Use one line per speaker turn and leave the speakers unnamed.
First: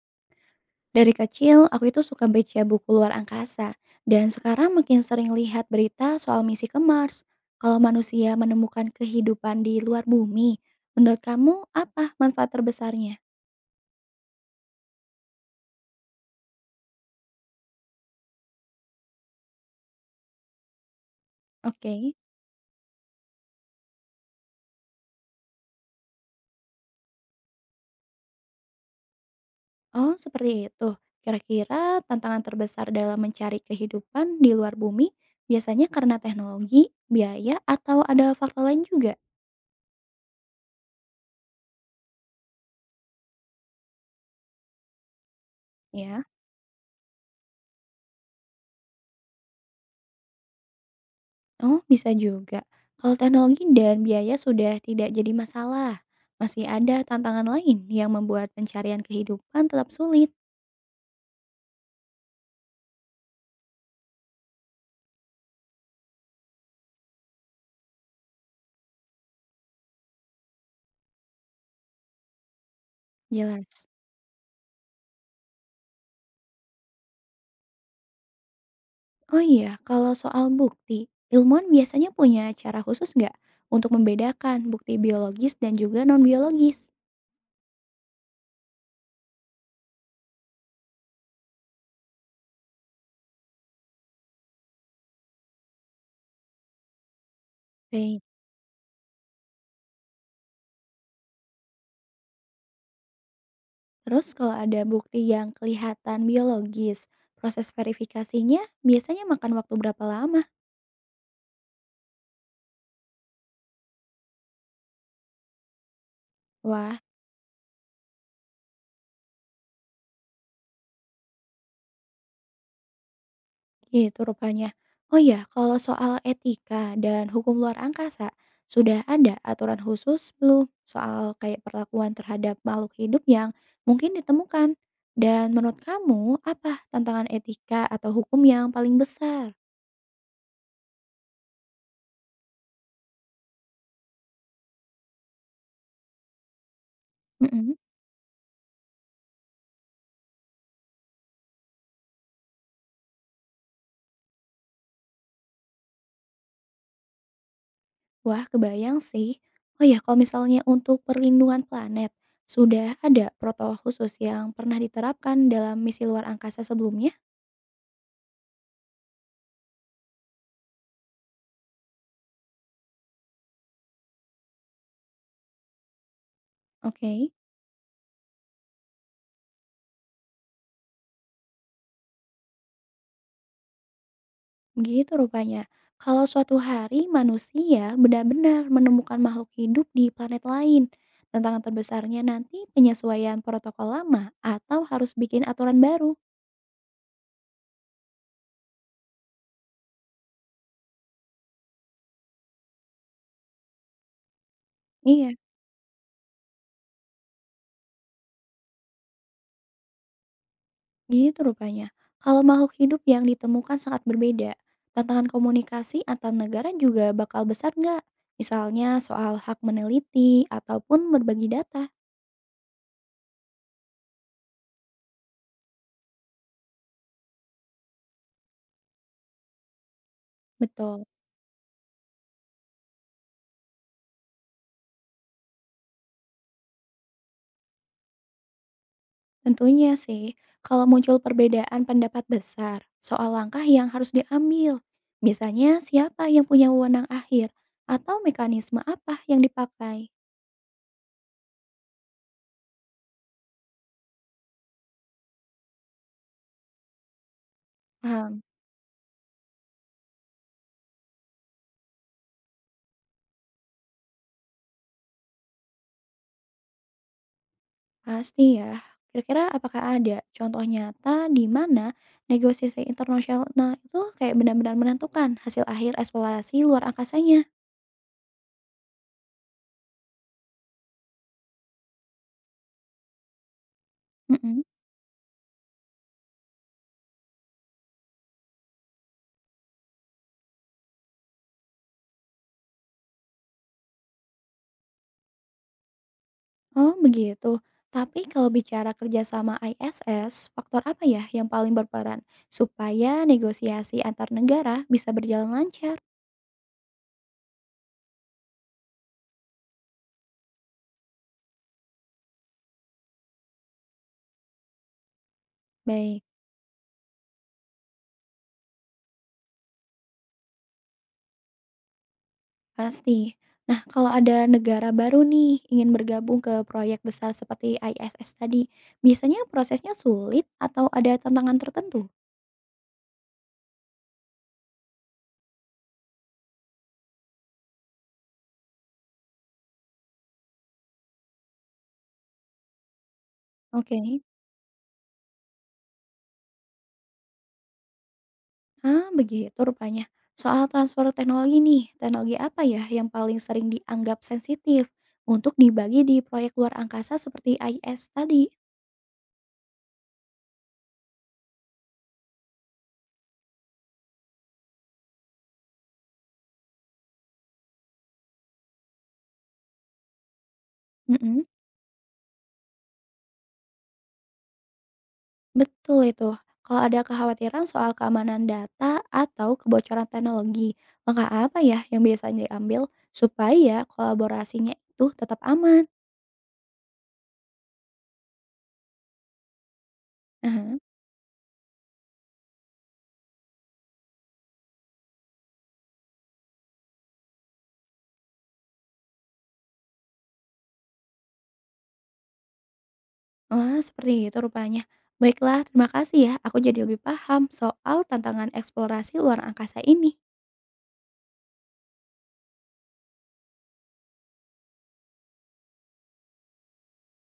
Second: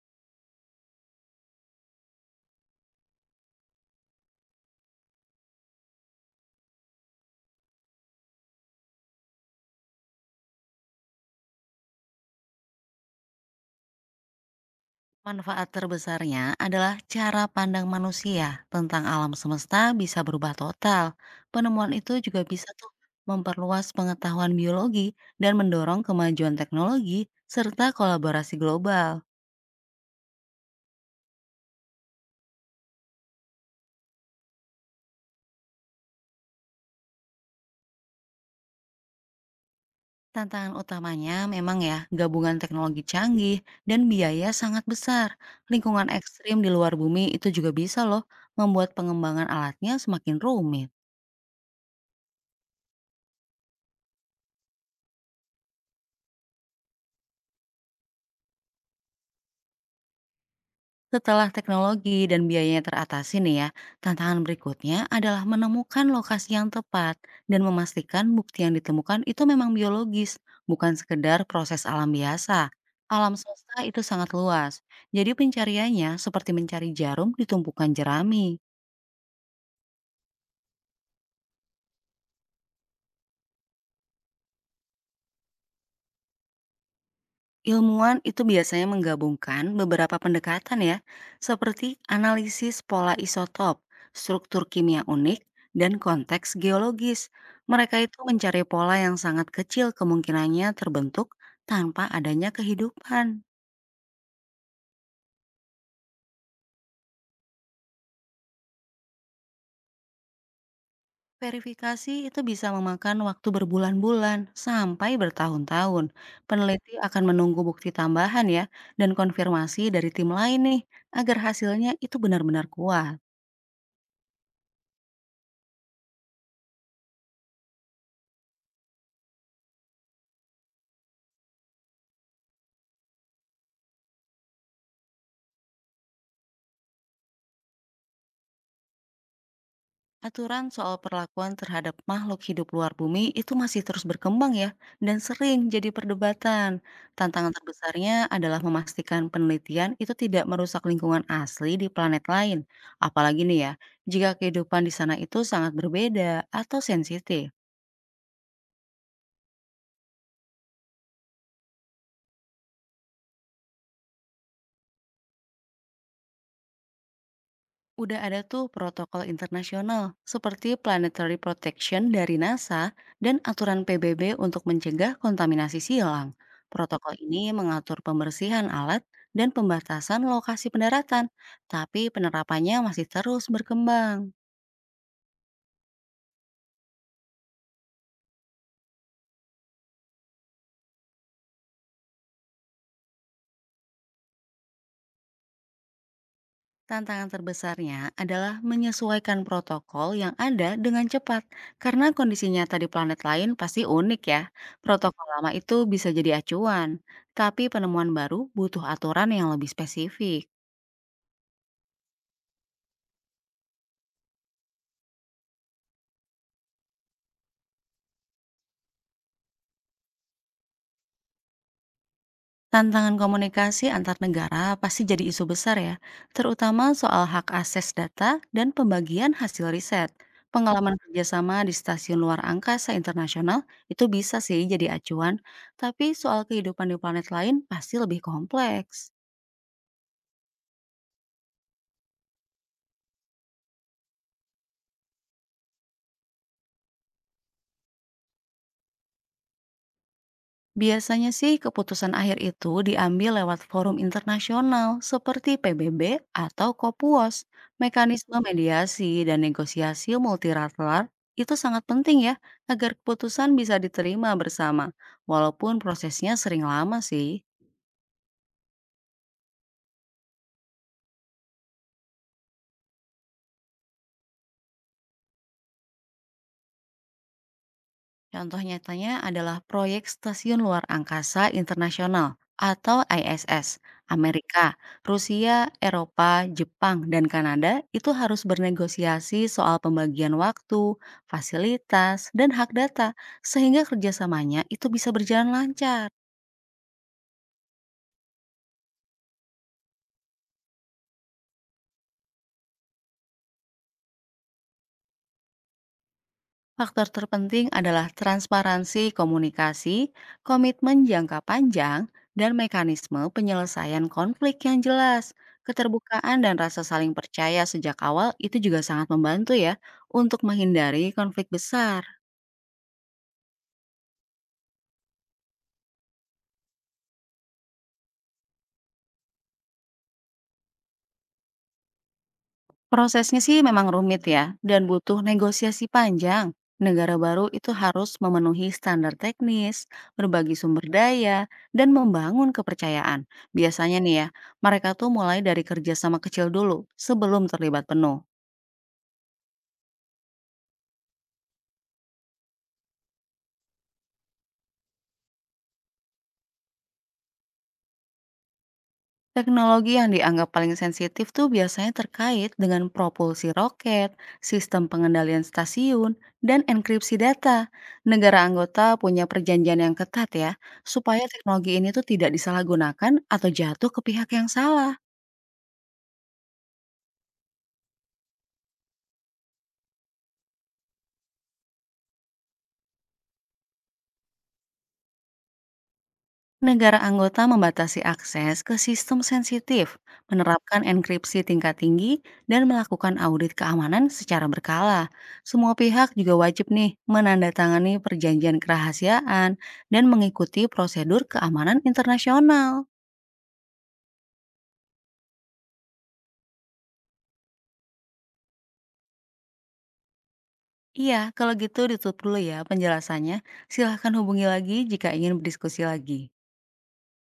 Dari kecil, aku itu suka baca buku luar angkasa, dan sekarang makin sering lihat berita soal misi ke Mars. Kalau manusia menemukan kehidupan di luar bumi, menurut kamu apa manfaat terbesarnya?
Manfaat terbesarnya adalah cara pandang manusia tentang alam semesta bisa berubah total. Penemuan itu
Oke,
juga bisa tuh memperluas pengetahuan biologi dan mendorong kemajuan teknologi serta kolaborasi global.
oh seperti itu. Kira-kira tantangan terbesar dalam mencari kehidupan di luar bumi biasanya karena teknologi, biaya, atau ada faktor lain juga?
Tantangan utamanya memang ya gabungan teknologi canggih dan biaya sangat besar. Lingkungan
Ya.
ekstrim di luar bumi itu juga bisa loh membuat pengembangan alatnya semakin rumit.
Oh, bisa juga. Kalau teknologi dan biaya sudah tidak jadi masalah, masih ada tantangan lain yang membuat pencarian kehidupan tetap sulit.
Setelah teknologi dan biayanya teratasi nih ya, tantangan berikutnya adalah menemukan lokasi yang tepat dan memastikan bukti yang ditemukan itu memang biologis, bukan sekedar proses alam biasa. Alam semesta
Jelas.
itu sangat luas, jadi pencariannya seperti mencari jarum di tumpukan jerami.
Oh iya, kalau soal bukti, ilmuwan biasanya punya cara khusus nggak untuk membedakan bukti biologis dan juga non-biologis?
Ilmuwan itu biasanya menggabungkan beberapa pendekatan ya, seperti analisis pola isotop, struktur kimia unik, dan konteks geologis. Mereka itu
Baik.
mencari pola yang sangat kecil kemungkinannya terbentuk tanpa adanya kehidupan.
Terus kalau ada bukti yang kelihatan biologis, proses verifikasinya biasanya makan waktu berapa lama?
Verifikasi itu bisa memakan waktu berbulan-bulan sampai bertahun-tahun. Peneliti
Wah,
akan menunggu bukti tambahan ya, dan konfirmasi dari tim lain nih, agar hasilnya itu benar-benar kuat.
gitu rupanya. Oh ya, kalau soal etika dan hukum luar angkasa, sudah ada aturan khusus belum soal kayak perlakuan terhadap makhluk hidup yang mungkin ditemukan? Dan menurut kamu, apa tantangan etika atau hukum yang paling besar?
Aturan soal perlakuan terhadap makhluk hidup luar bumi itu masih terus berkembang ya, dan sering jadi perdebatan. Tantangan
Mm-mm.
terbesarnya adalah memastikan penelitian itu tidak merusak lingkungan asli di planet lain. Apalagi nih ya, jika kehidupan di sana itu sangat berbeda atau sensitif.
Wah, kebayang sih. Oh ya, kalau misalnya untuk perlindungan planet, sudah ada protokol khusus yang pernah diterapkan dalam misi luar angkasa sebelumnya?
Udah ada tuh protokol internasional seperti Planetary Protection dari NASA dan aturan PBB untuk mencegah kontaminasi silang. Protokol
Oke.
ini mengatur pembersihan alat dan pembatasan lokasi pendaratan, tapi penerapannya masih terus berkembang.
Begitu rupanya. Kalau suatu hari manusia benar-benar menemukan makhluk hidup di planet lain, tantangan terbesarnya nanti penyesuaian protokol lama atau harus bikin aturan baru.
Tantangan terbesarnya adalah menyesuaikan protokol yang ada dengan cepat, karena kondisi nyata di planet lain pasti unik ya. Protokol
Iya,
lama itu bisa jadi acuan, tapi penemuan baru butuh aturan yang lebih spesifik.
gitu rupanya. Kalau makhluk hidup yang ditemukan sangat berbeda, tantangan komunikasi antar negara juga bakal besar nggak? Misalnya soal hak meneliti ataupun berbagi data.
Tantangan komunikasi antar negara pasti jadi isu besar ya, terutama soal hak akses data dan pembagian hasil riset. Pengalaman
Betul.
kerjasama di stasiun luar angkasa internasional itu bisa sih jadi acuan, tapi soal kehidupan di planet lain pasti lebih kompleks.
Tentunya sih, kalau muncul perbedaan pendapat besar soal langkah yang harus diambil, biasanya siapa yang punya wewenang akhir atau mekanisme apa yang dipakai?
Biasanya sih keputusan akhir itu diambil lewat forum internasional seperti PBB atau KOPUOS. Mekanisme
Paham,
mediasi dan negosiasi multilateral itu sangat penting ya agar keputusan bisa diterima bersama, walaupun prosesnya sering lama sih.
pasti ya. Kira-kira apakah ada contoh nyata di mana negosiasi internasional itu kayak benar-benar menentukan hasil akhir eksplorasi luar angkasanya?
Contoh nyatanya adalah proyek Stasiun Luar Angkasa Internasional atau ISS.
Mm.
Amerika, Rusia, Eropa, Jepang, dan Kanada itu harus bernegosiasi soal pembagian waktu, fasilitas, dan hak data sehingga kerjasamanya itu bisa berjalan lancar.
Oh, begitu. Tapi kalau bicara kerjasama ISS, faktor apa ya yang paling berperan supaya negosiasi antar negara bisa berjalan lancar?
Faktor terpenting adalah transparansi komunikasi, komitmen jangka panjang, dan mekanisme penyelesaian konflik yang jelas.
Baik,
Keterbukaan dan rasa saling percaya sejak awal itu juga sangat membantu ya untuk menghindari konflik besar.
pasti. Nah, kalau ada negara baru nih ingin bergabung ke proyek besar seperti ISS tadi, biasanya prosesnya sulit atau ada tantangan tertentu?
Prosesnya sih memang rumit ya, dan butuh negosiasi panjang. Negara baru itu harus memenuhi standar teknis, berbagi sumber daya, dan membangun kepercayaan. Biasanya
Oke.
nih ya, mereka tuh mulai dari kerjasama kecil dulu sebelum terlibat penuh.
Ah, begitu rupanya. Soal transfer teknologi nih, teknologi apa ya yang paling sering dianggap sensitif untuk dibagi di proyek luar angkasa seperti IS tadi?
Teknologi yang dianggap paling sensitif tuh biasanya terkait dengan propulsi roket, sistem pengendalian stasiun, dan enkripsi data. Negara anggota punya perjanjian yang ketat ya, supaya
Mm-mm,
teknologi ini tuh tidak disalahgunakan atau jatuh ke pihak yang salah.
betul itu. Kalau ada kekhawatiran soal keamanan data atau kebocoran teknologi, langkah apa ya yang biasanya diambil supaya kolaborasinya itu tetap aman?
Negara anggota membatasi akses ke sistem sensitif,
Aha.
menerapkan enkripsi tingkat tinggi, dan melakukan audit keamanan secara berkala. Semua pihak juga wajib nih menandatangani perjanjian kerahasiaan dan mengikuti prosedur keamanan internasional.
Wah, seperti itu rupanya. Baiklah, terima kasih ya. Aku jadi lebih paham soal tantangan eksplorasi luar angkasa ini.
Iya, kalau gitu ditutup dulu ya penjelasannya. Silahkan hubungi lagi jika ingin berdiskusi lagi.